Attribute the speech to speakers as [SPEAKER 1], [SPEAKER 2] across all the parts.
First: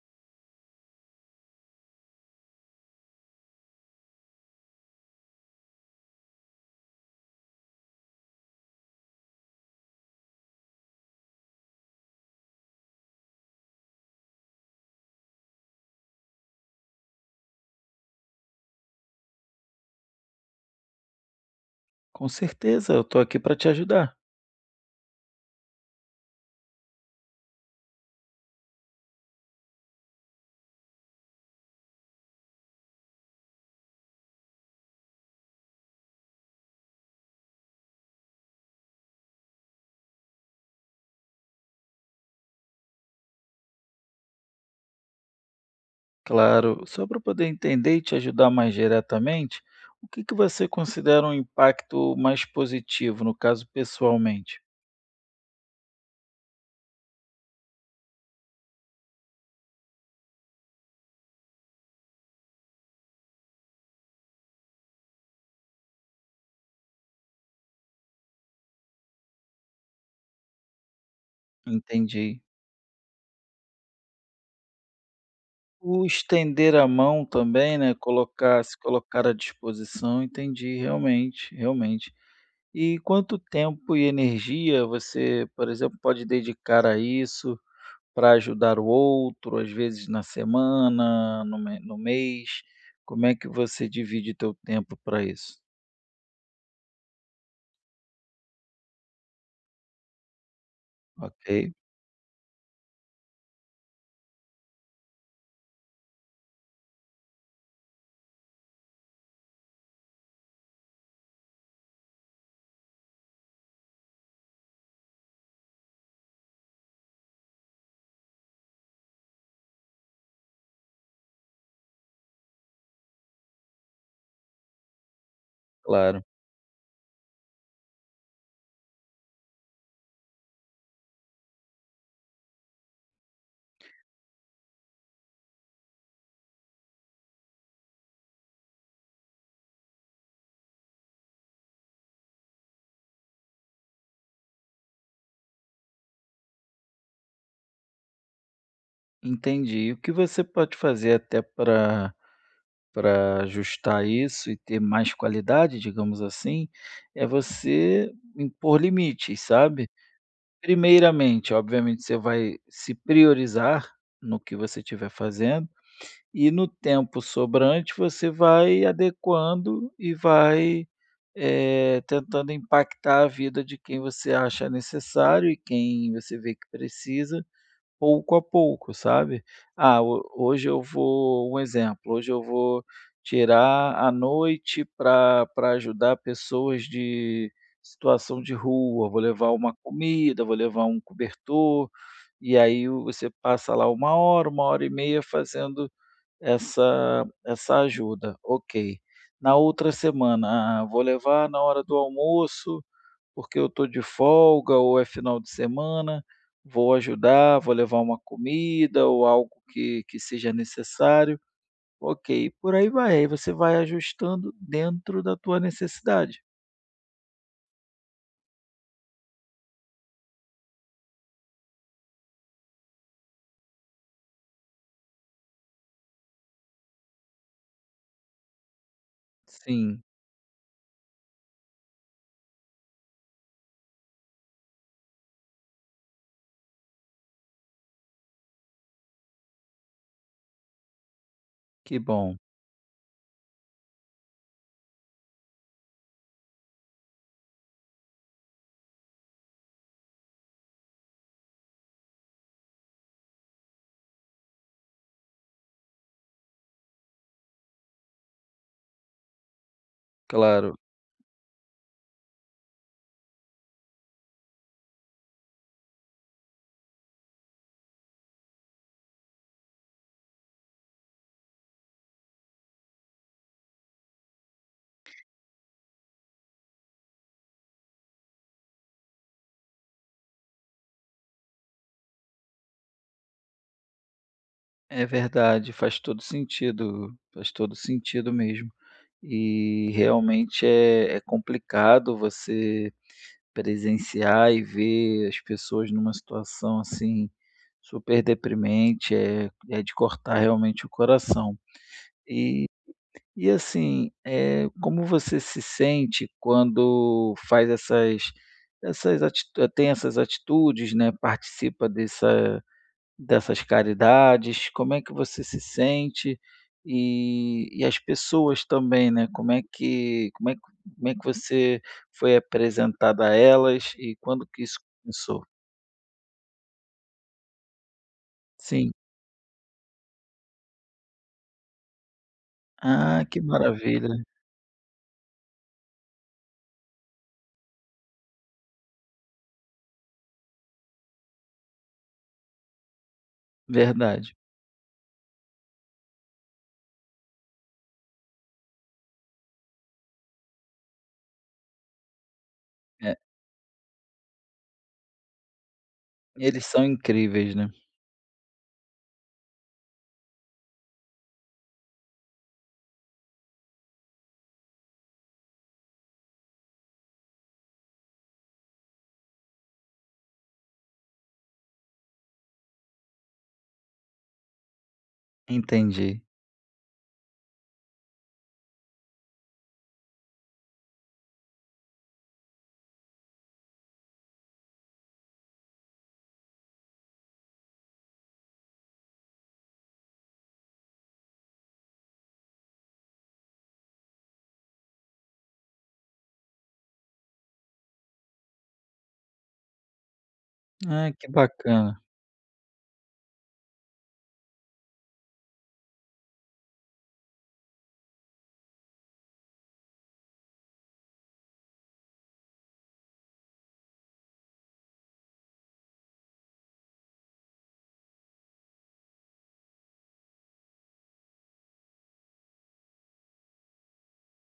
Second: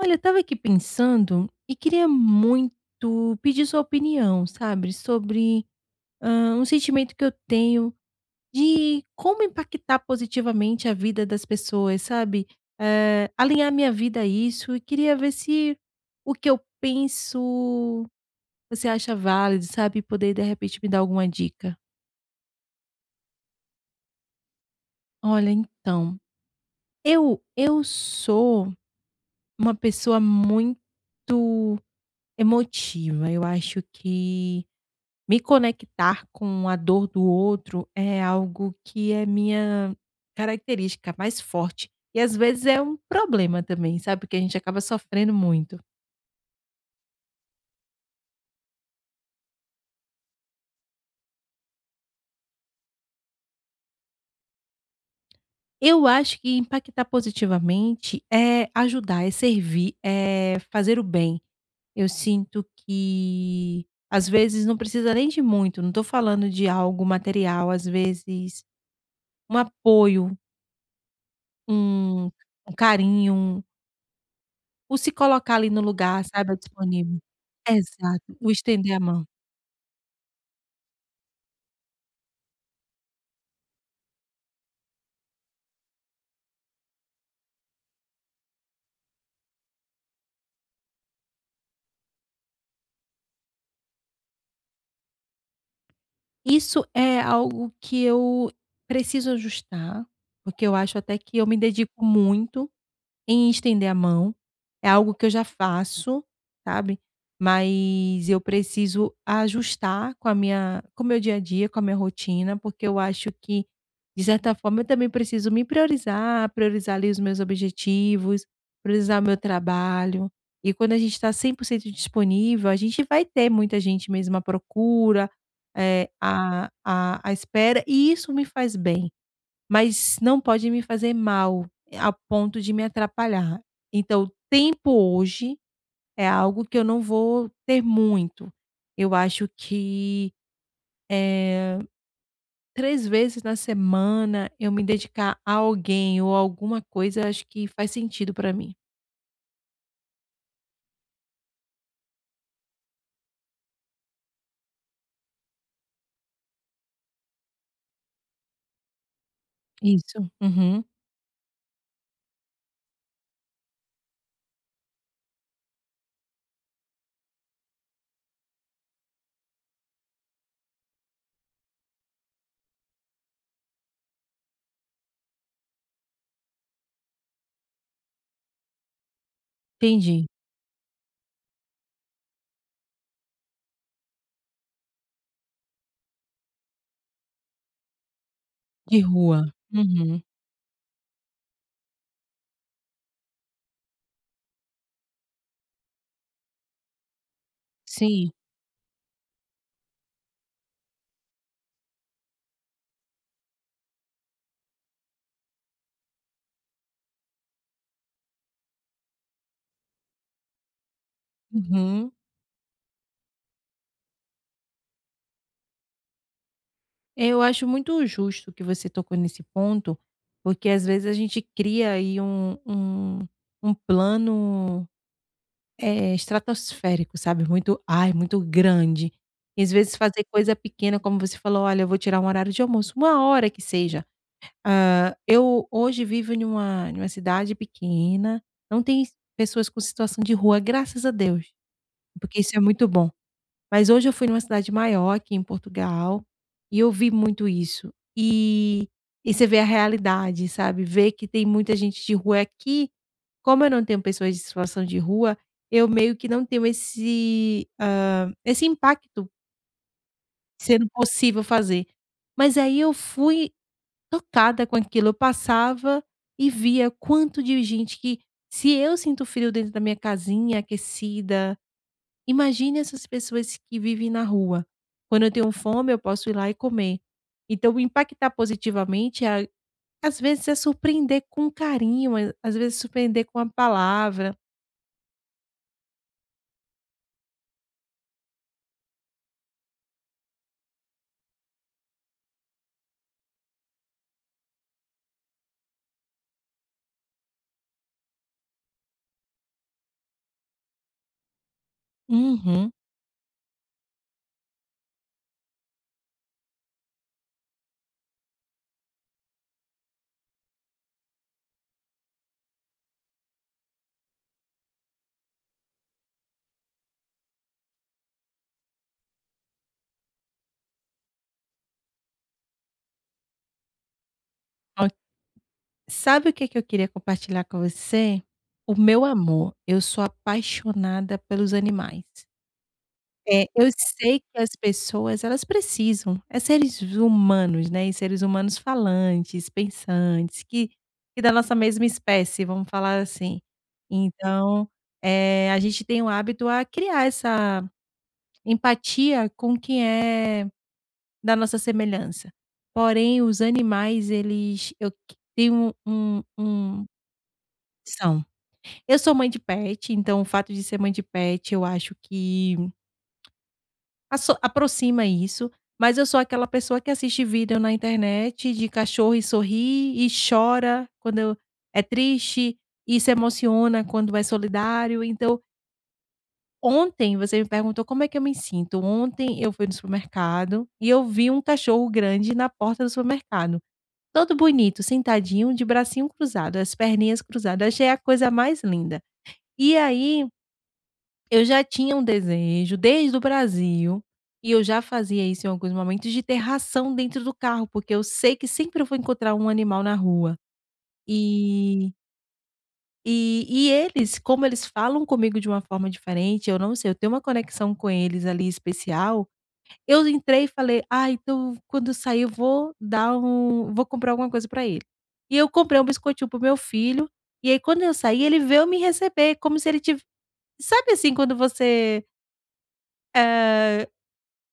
[SPEAKER 1] Olha, eu estava aqui pensando e queria muito pedir sua opinião, sabe, sobre, um sentimento que eu tenho de como impactar positivamente a vida das pessoas, sabe, alinhar minha vida a isso e queria ver se o que eu penso você acha válido, sabe, poder de repente me dar alguma dica.
[SPEAKER 2] Com certeza, eu estou aqui para te ajudar.
[SPEAKER 1] Olha, então, eu sou uma pessoa muito emotiva, eu acho que me conectar com a dor do outro é algo que é minha característica mais forte e às vezes é um problema também, sabe, porque a gente acaba sofrendo muito.
[SPEAKER 2] Claro, só para poder entender e te ajudar mais diretamente, o que que você considera um impacto mais positivo, no caso pessoalmente?
[SPEAKER 1] Eu acho que impactar positivamente é ajudar, é servir, é fazer o bem. Eu sinto que às vezes não precisa nem de muito, não estou falando de algo material, às vezes um apoio, um
[SPEAKER 2] Entendi.
[SPEAKER 1] um carinho, o se colocar ali no
[SPEAKER 2] O
[SPEAKER 1] lugar, sabe, é
[SPEAKER 2] estender a
[SPEAKER 1] disponível.
[SPEAKER 2] mão também, né,
[SPEAKER 1] Exato, o
[SPEAKER 2] colocar se
[SPEAKER 1] estender a mão.
[SPEAKER 2] colocar à disposição, entendi, realmente, realmente. E quanto tempo e energia você, por exemplo, pode dedicar a isso? Para ajudar o outro, às vezes na semana, no mês, como é que você divide teu tempo para isso?
[SPEAKER 1] Isso é algo que eu preciso ajustar, porque eu acho até que eu
[SPEAKER 2] Ok,
[SPEAKER 1] me dedico muito em estender a mão, é algo que eu já faço, sabe, mas eu preciso ajustar com a minha com o meu dia a dia, com a minha rotina, porque eu acho que, de certa forma, eu também preciso me priorizar, priorizar ali os meus objetivos, priorizar o meu trabalho. E quando a gente está 100% disponível, a gente vai ter muita gente mesmo à procura, eh,
[SPEAKER 2] claro.
[SPEAKER 1] à à à espera, e isso me faz bem. Mas não pode me fazer mal, a ponto de me atrapalhar. Então, o tempo hoje é algo que eu não vou ter muito. Eu acho que, eh, 3 vezes na semana eu me dedicar a alguém ou alguma coisa, acho que faz sentido para mim.
[SPEAKER 2] Entendi. E o que você pode fazer até para ajustar isso e ter mais qualidade, digamos assim, é você impor limites, sabe.
[SPEAKER 1] Isso. Uhum.
[SPEAKER 2] Primeiramente, obviamente, você vai se priorizar no que você estiver fazendo, e no tempo sobrante você vai adequando e vai tentando impactar a vida de quem você acha necessário e quem você vê que precisa, pouco a pouco, sabe? Ah,
[SPEAKER 1] Entendi.
[SPEAKER 2] hoje eu vou, um exemplo, hoje eu vou tirar a noite para ajudar pessoas de situação de
[SPEAKER 1] De
[SPEAKER 2] rua, vou levar
[SPEAKER 1] rua.
[SPEAKER 2] uma
[SPEAKER 1] Uhum.
[SPEAKER 2] comida, vou levar um cobertor, e aí você passa lá uma hora e meia fazendo essa
[SPEAKER 1] Sim.
[SPEAKER 2] ajuda. Ok. Na outra semana, ah, vou levar na hora do almoço, porque eu estou de folga ou é final de semana, vou ajudar, vou levar uma comida ou algo que seja necessário.
[SPEAKER 1] Uhum.
[SPEAKER 2] Ok, por aí vai. Aí você vai ajustando dentro da tua necessidade.
[SPEAKER 1] É, eu acho muito justo que você tocou nesse ponto, porque às vezes a gente cria aí um plano estratosférico, sabe? Muito, ai, muito grande. E às vezes
[SPEAKER 2] Sim,
[SPEAKER 1] fazer coisa pequena, como você falou, olha, eu vou tirar um horário de almoço, uma hora que seja. Ah, eu hoje vivo em uma cidade pequena, não tem pessoas com situação de rua, graças a Deus,
[SPEAKER 2] que bom.
[SPEAKER 1] porque isso é muito bom. Mas hoje eu fui numa cidade maior aqui em Portugal, e eu vi muito isso. E você vê a realidade, sabe, vê que tem muita gente de rua. Aqui, como eu não tenho pessoas de situação de rua, eu meio que não tenho esse, esse impacto
[SPEAKER 2] Claro,
[SPEAKER 1] sendo possível fazer. Mas aí eu fui tocada com aquilo, eu passava e via quanto de gente que se eu sinto frio dentro da minha casinha aquecida. Imagine essas pessoas que vivem na rua. Quando eu tenho fome, eu posso ir lá e comer. Então, impactar positivamente, é, às vezes, é surpreender com carinho, é, às vezes, surpreender com a palavra.
[SPEAKER 2] é verdade, faz todo sentido mesmo. E realmente é complicado você presenciar e ver as pessoas numa situação, assim, super deprimente é de cortar realmente o coração. E
[SPEAKER 1] Uhum.
[SPEAKER 2] e assim, é como você se sente quando faz essas essas ati tem essas atitudes, né, participa dessa, dessas caridades, como é que você se sente? E e as pessoas também, né, como é que como é que como é que você foi apresentada a elas e quando que isso
[SPEAKER 1] Ó,
[SPEAKER 2] começou?
[SPEAKER 1] sabe o que, que eu queria compartilhar com você? O
[SPEAKER 2] Sim.
[SPEAKER 1] meu amor. Eu sou apaixonada pelos animais.
[SPEAKER 2] Ah, que
[SPEAKER 1] É, eu
[SPEAKER 2] maravilha.
[SPEAKER 1] sei que as pessoas elas precisam, é seres humanos, né, e seres humanos falantes, pensantes, que da nossa mesma espécie, vamos falar assim.
[SPEAKER 2] Verdade.
[SPEAKER 1] Então, a gente tem o hábito a criar essa empatia com quem é da nossa semelhança.
[SPEAKER 2] É,
[SPEAKER 1] Porém, os animais eles eu q tenho um um
[SPEAKER 2] eles são
[SPEAKER 1] um,
[SPEAKER 2] incríveis, né.
[SPEAKER 1] são. Eu sou mãe de pet, então o fato de ser mãe de pet eu acho que Asso aproxima isso, mas eu sou aquela pessoa que assiste vídeo na internet de cachorro e sorri e chora quando é triste e se emociona quando é solidário. Então,
[SPEAKER 2] Entendi.
[SPEAKER 1] ontem você me perguntou como é que eu me sinto. Ontem eu fui no supermercado e eu vi um cachorro grande na porta do supermercado, todo bonito, sentadinho, de bracinho cruzado, as perninhas cruzadas. Achei a coisa mais linda. E aí eu já tinha um desejo desde o Brasil, e eu já fazia isso em alguns momentos, de ter ração dentro do carro, porque eu sei que sempre eu vou encontrar um animal na rua.
[SPEAKER 2] Ah, que
[SPEAKER 1] E
[SPEAKER 2] bacana.
[SPEAKER 1] e eles, como eles falam comigo de uma forma diferente, eu não sei, eu tenho uma conexão com eles ali especial, eu entrei e falei: "Ah, então quando eu sair eu vou dar um vou comprar alguma coisa para ele". E eu comprei um biscoitinho pro meu filho, e aí quando eu saí ele veio me receber, como se ele tivesse, sabe assim quando você, eh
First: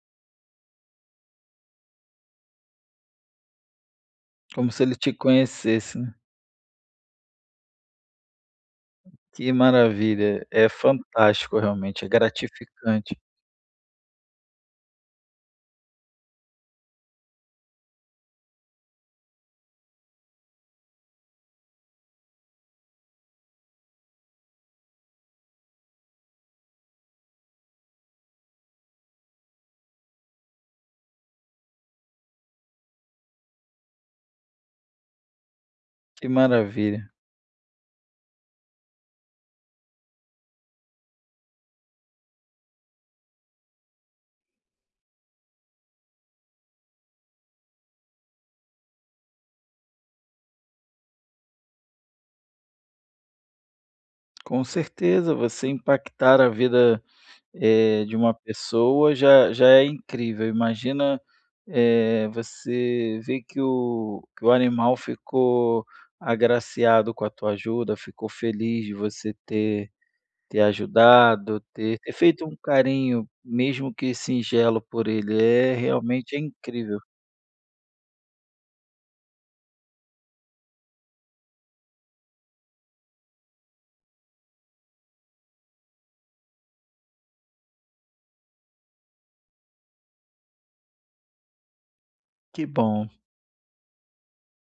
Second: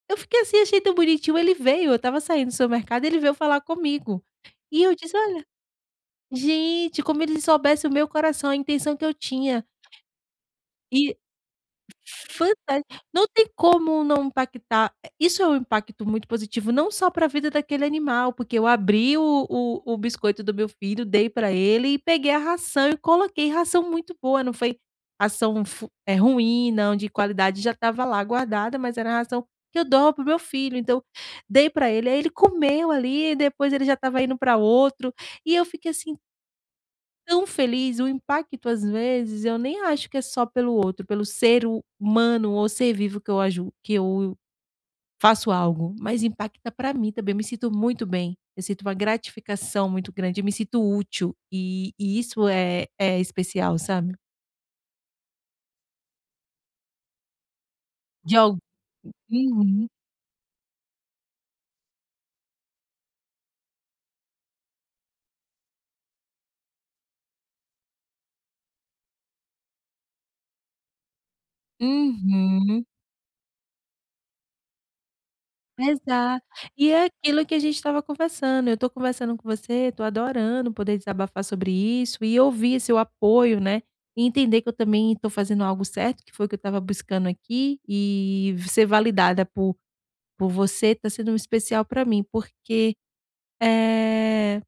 [SPEAKER 1] eu fiquei assim, achei tão bonitinho, ele veio, eu estava saindo do supermercado, ele veio falar comigo.
[SPEAKER 2] Como
[SPEAKER 1] E
[SPEAKER 2] se
[SPEAKER 1] eu
[SPEAKER 2] ele te
[SPEAKER 1] disse: "Olha,
[SPEAKER 2] conhecesse, né.
[SPEAKER 1] gente, como ele soubesse o meu coração, a intenção que eu
[SPEAKER 2] Que
[SPEAKER 1] tinha".
[SPEAKER 2] maravilha, é
[SPEAKER 1] E
[SPEAKER 2] fantástico realmente, é
[SPEAKER 1] fantástico.
[SPEAKER 2] gratificante.
[SPEAKER 1] Não tem como não impactar, isso é um impacto muito positivo, não só para a vida daquele animal, porque eu abri o biscoito do meu filho, dei para ele e peguei a ração e coloquei ração muito boa, não foi ração ruim não, de qualidade, já estava lá guardada, mas era a ração que eu dou para o meu filho, então dei para ele, aí ele comeu ali e depois ele já estava indo para outro, e eu fiquei assim
[SPEAKER 2] Que maravilha.
[SPEAKER 1] tão feliz, o impacto às vezes eu nem acho que é só pelo outro, pelo ser humano ou ser vivo que eu aju que eu faço algo, mas impacta para mim também, eu me sinto muito bem, eu sinto uma gratificação muito grande, eu me sinto útil e isso é especial, sabe?
[SPEAKER 2] Com certeza, você impactar a vida, eh, de uma
[SPEAKER 1] De al
[SPEAKER 2] pessoa já já é
[SPEAKER 1] Uhum,
[SPEAKER 2] incrível, imagina, você ver que o animal ficou agraciado com a tua ajuda, ficou feliz de você ter ajudado, ter feito um
[SPEAKER 1] uhum.
[SPEAKER 2] carinho, mesmo que singelo, por ele, é realmente é
[SPEAKER 1] Exato. E
[SPEAKER 2] incrível.
[SPEAKER 1] é aquilo que a gente estava conversando, eu estou conversando com você, estou adorando poder desabafar sobre isso e ouvir seu apoio, né, e entender que eu também estou fazendo algo certo, que foi o que eu estava buscando aqui, e ser validada por você está sendo um especial para mim,
[SPEAKER 2] Que
[SPEAKER 1] porque,
[SPEAKER 2] bom.
[SPEAKER 1] eh,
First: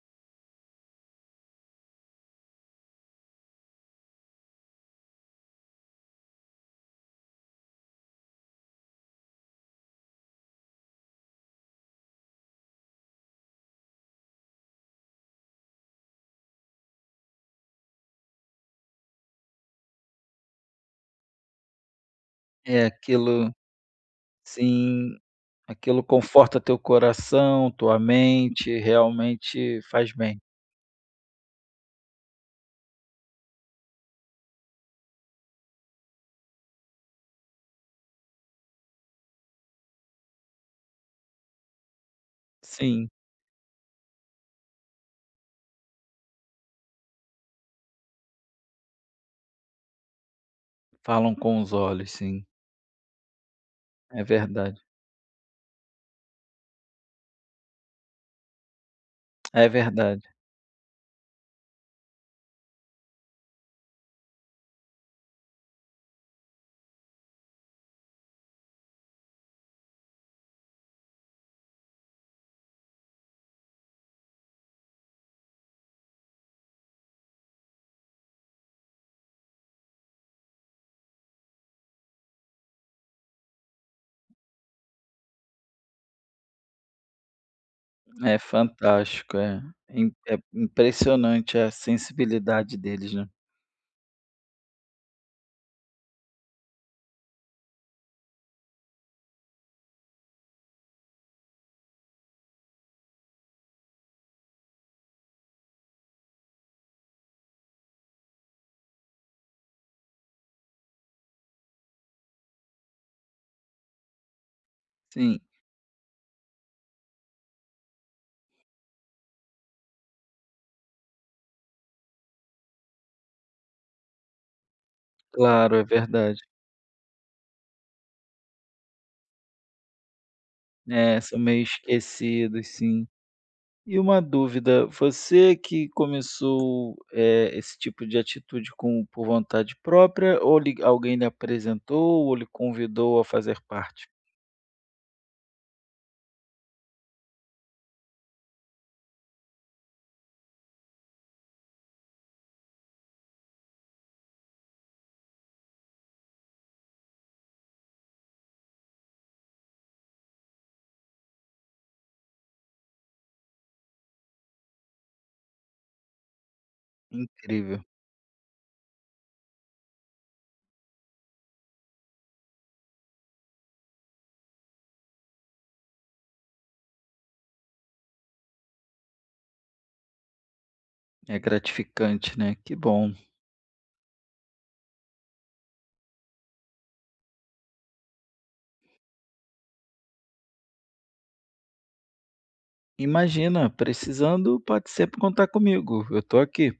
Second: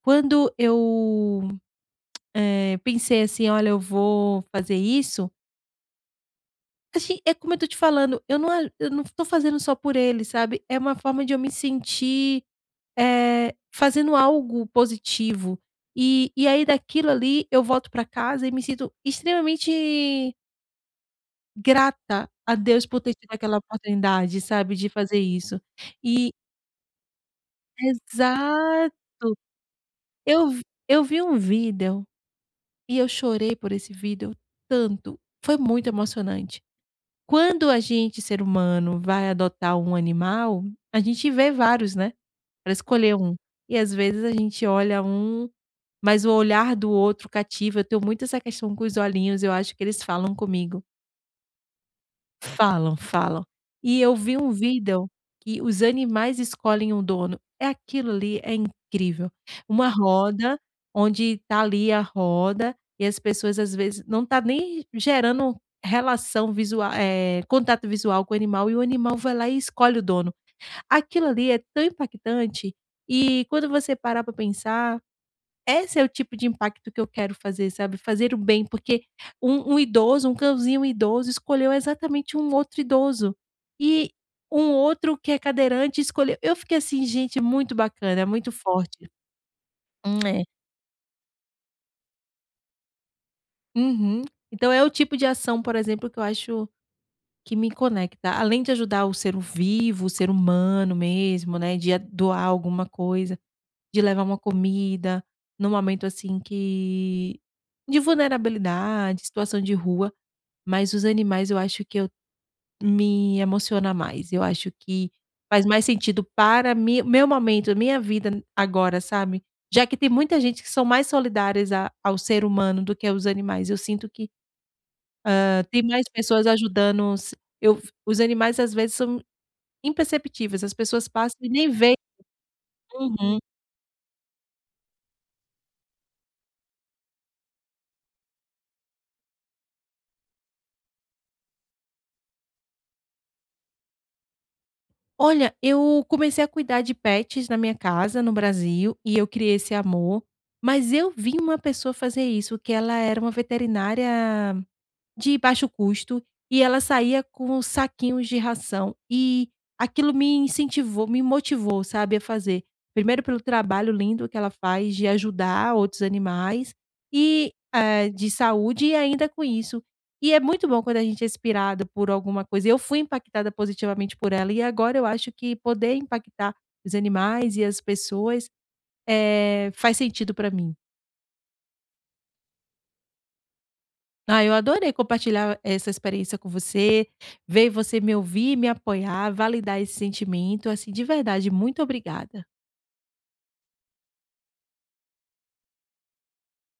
[SPEAKER 1] quando eu, pensei assim: "Olha, eu vou fazer isso", assim, é como eu tô te falando, eu não estou fazendo só por ele, sabe, é uma forma de eu me sentir, fazendo algo positivo. E aí daquilo ali eu volto para casa e me sinto extremamente grata a Deus
[SPEAKER 2] É,
[SPEAKER 1] por ter tido
[SPEAKER 2] aquilo
[SPEAKER 1] aquela oportunidade, sabe, de
[SPEAKER 2] sim,
[SPEAKER 1] fazer isso.
[SPEAKER 2] aquilo
[SPEAKER 1] E
[SPEAKER 2] conforta teu coração, tua mente,
[SPEAKER 1] exato.
[SPEAKER 2] realmente faz bem.
[SPEAKER 1] Eu v eu vi um vídeo e eu chorei por esse vídeo tanto, foi muito emocionante. Quando a gente, ser humano, vai adotar um animal, a gente vê vários, né, para
[SPEAKER 2] Sim,
[SPEAKER 1] escolher um. E às vezes a gente olha um, mas o olhar do outro cativa, eu tenho muito essa questão com os olhinhos, eu acho que eles falam comigo.
[SPEAKER 2] falam com os olhos, sim.
[SPEAKER 1] Falam, falam. E eu
[SPEAKER 2] É
[SPEAKER 1] vi um
[SPEAKER 2] verdade,
[SPEAKER 1] vídeo que os animais escolhem um dono. É aquilo ali, é incrível.
[SPEAKER 2] é
[SPEAKER 1] Uma
[SPEAKER 2] verdade,
[SPEAKER 1] roda, onde tá ali a roda, e as pessoas às vezes não tá nem gerando relação visual, contato visual com o animal, e o animal vai lá e escolhe o dono. Aquilo ali é tão impactante, e quando você parar para pensar esse é o tipo de impacto que eu quero fazer, sabe, fazer o bem, porque um idoso, um cãozinho idoso escolheu exatamente um outro idoso, e um outro que é cadeirante escolheu, eu fiquei assim: "Gente, é muito bacana, é
[SPEAKER 2] é
[SPEAKER 1] muito forte".
[SPEAKER 2] fantástico, é im é
[SPEAKER 1] É.
[SPEAKER 2] impressionante a sensibilidade deles, né.
[SPEAKER 1] Uhum. Então é o tipo de ação, por exemplo, que eu acho que me conecta, além de ajudar o ser vivo, o ser humano mesmo, né, de a doar alguma coisa, de levar uma comida, num momento assim que de vulnerabilidade, situação de rua. Mas os animais eu acho que eu me emociona mais, eu acho que
[SPEAKER 2] Sim,
[SPEAKER 1] faz mais sentido para mi meu momento, minha vida agora, sabe. Já que tem muita gente que são mais solidárias a ao ser humano do que aos animais, eu sinto que,
[SPEAKER 2] claro,
[SPEAKER 1] tem
[SPEAKER 2] é
[SPEAKER 1] mais
[SPEAKER 2] verdade.
[SPEAKER 1] pessoas ajudando s eu os animais às vezes são imperceptíveis, as pessoas
[SPEAKER 2] É,
[SPEAKER 1] passam
[SPEAKER 2] são
[SPEAKER 1] e
[SPEAKER 2] meio
[SPEAKER 1] nem veem.
[SPEAKER 2] esquecidos, sim.
[SPEAKER 1] Uhum.
[SPEAKER 2] E uma dúvida, você que começou, esse tipo de atitude com por vontade própria ou lhe alguém lhe apresentou ou lhe convidou a fazer parte?
[SPEAKER 1] Olha, eu comecei a cuidar de pets na minha casa, no Brasil, e eu criei esse amor, mas eu vi uma pessoa fazer isso, que ela era uma veterinária de baixo custo, e ela saía com saquinhos de ração, e aquilo me incentivou, me motivou, sabe, a fazer. Primeiro pelo trabalho lindo que ela faz de ajudar outros animais e,
[SPEAKER 2] Incrível,
[SPEAKER 1] de saúde e ainda com isso. E é muito bom quando a gente é inspirado por alguma coisa. Eu fui impactada positivamente por ela e agora eu acho que poder impactar os animais e as pessoas, faz sentido para mim.
[SPEAKER 2] é gratificante, né, que bom.
[SPEAKER 1] Ah, eu adorei compartilhar essa experiência com você, ver você me ouvir, me apoiar, validar esse sentimento, assim, de verdade, muito obrigada.
[SPEAKER 2] Imagina, precisando pode sempre contar comigo, eu estou aqui.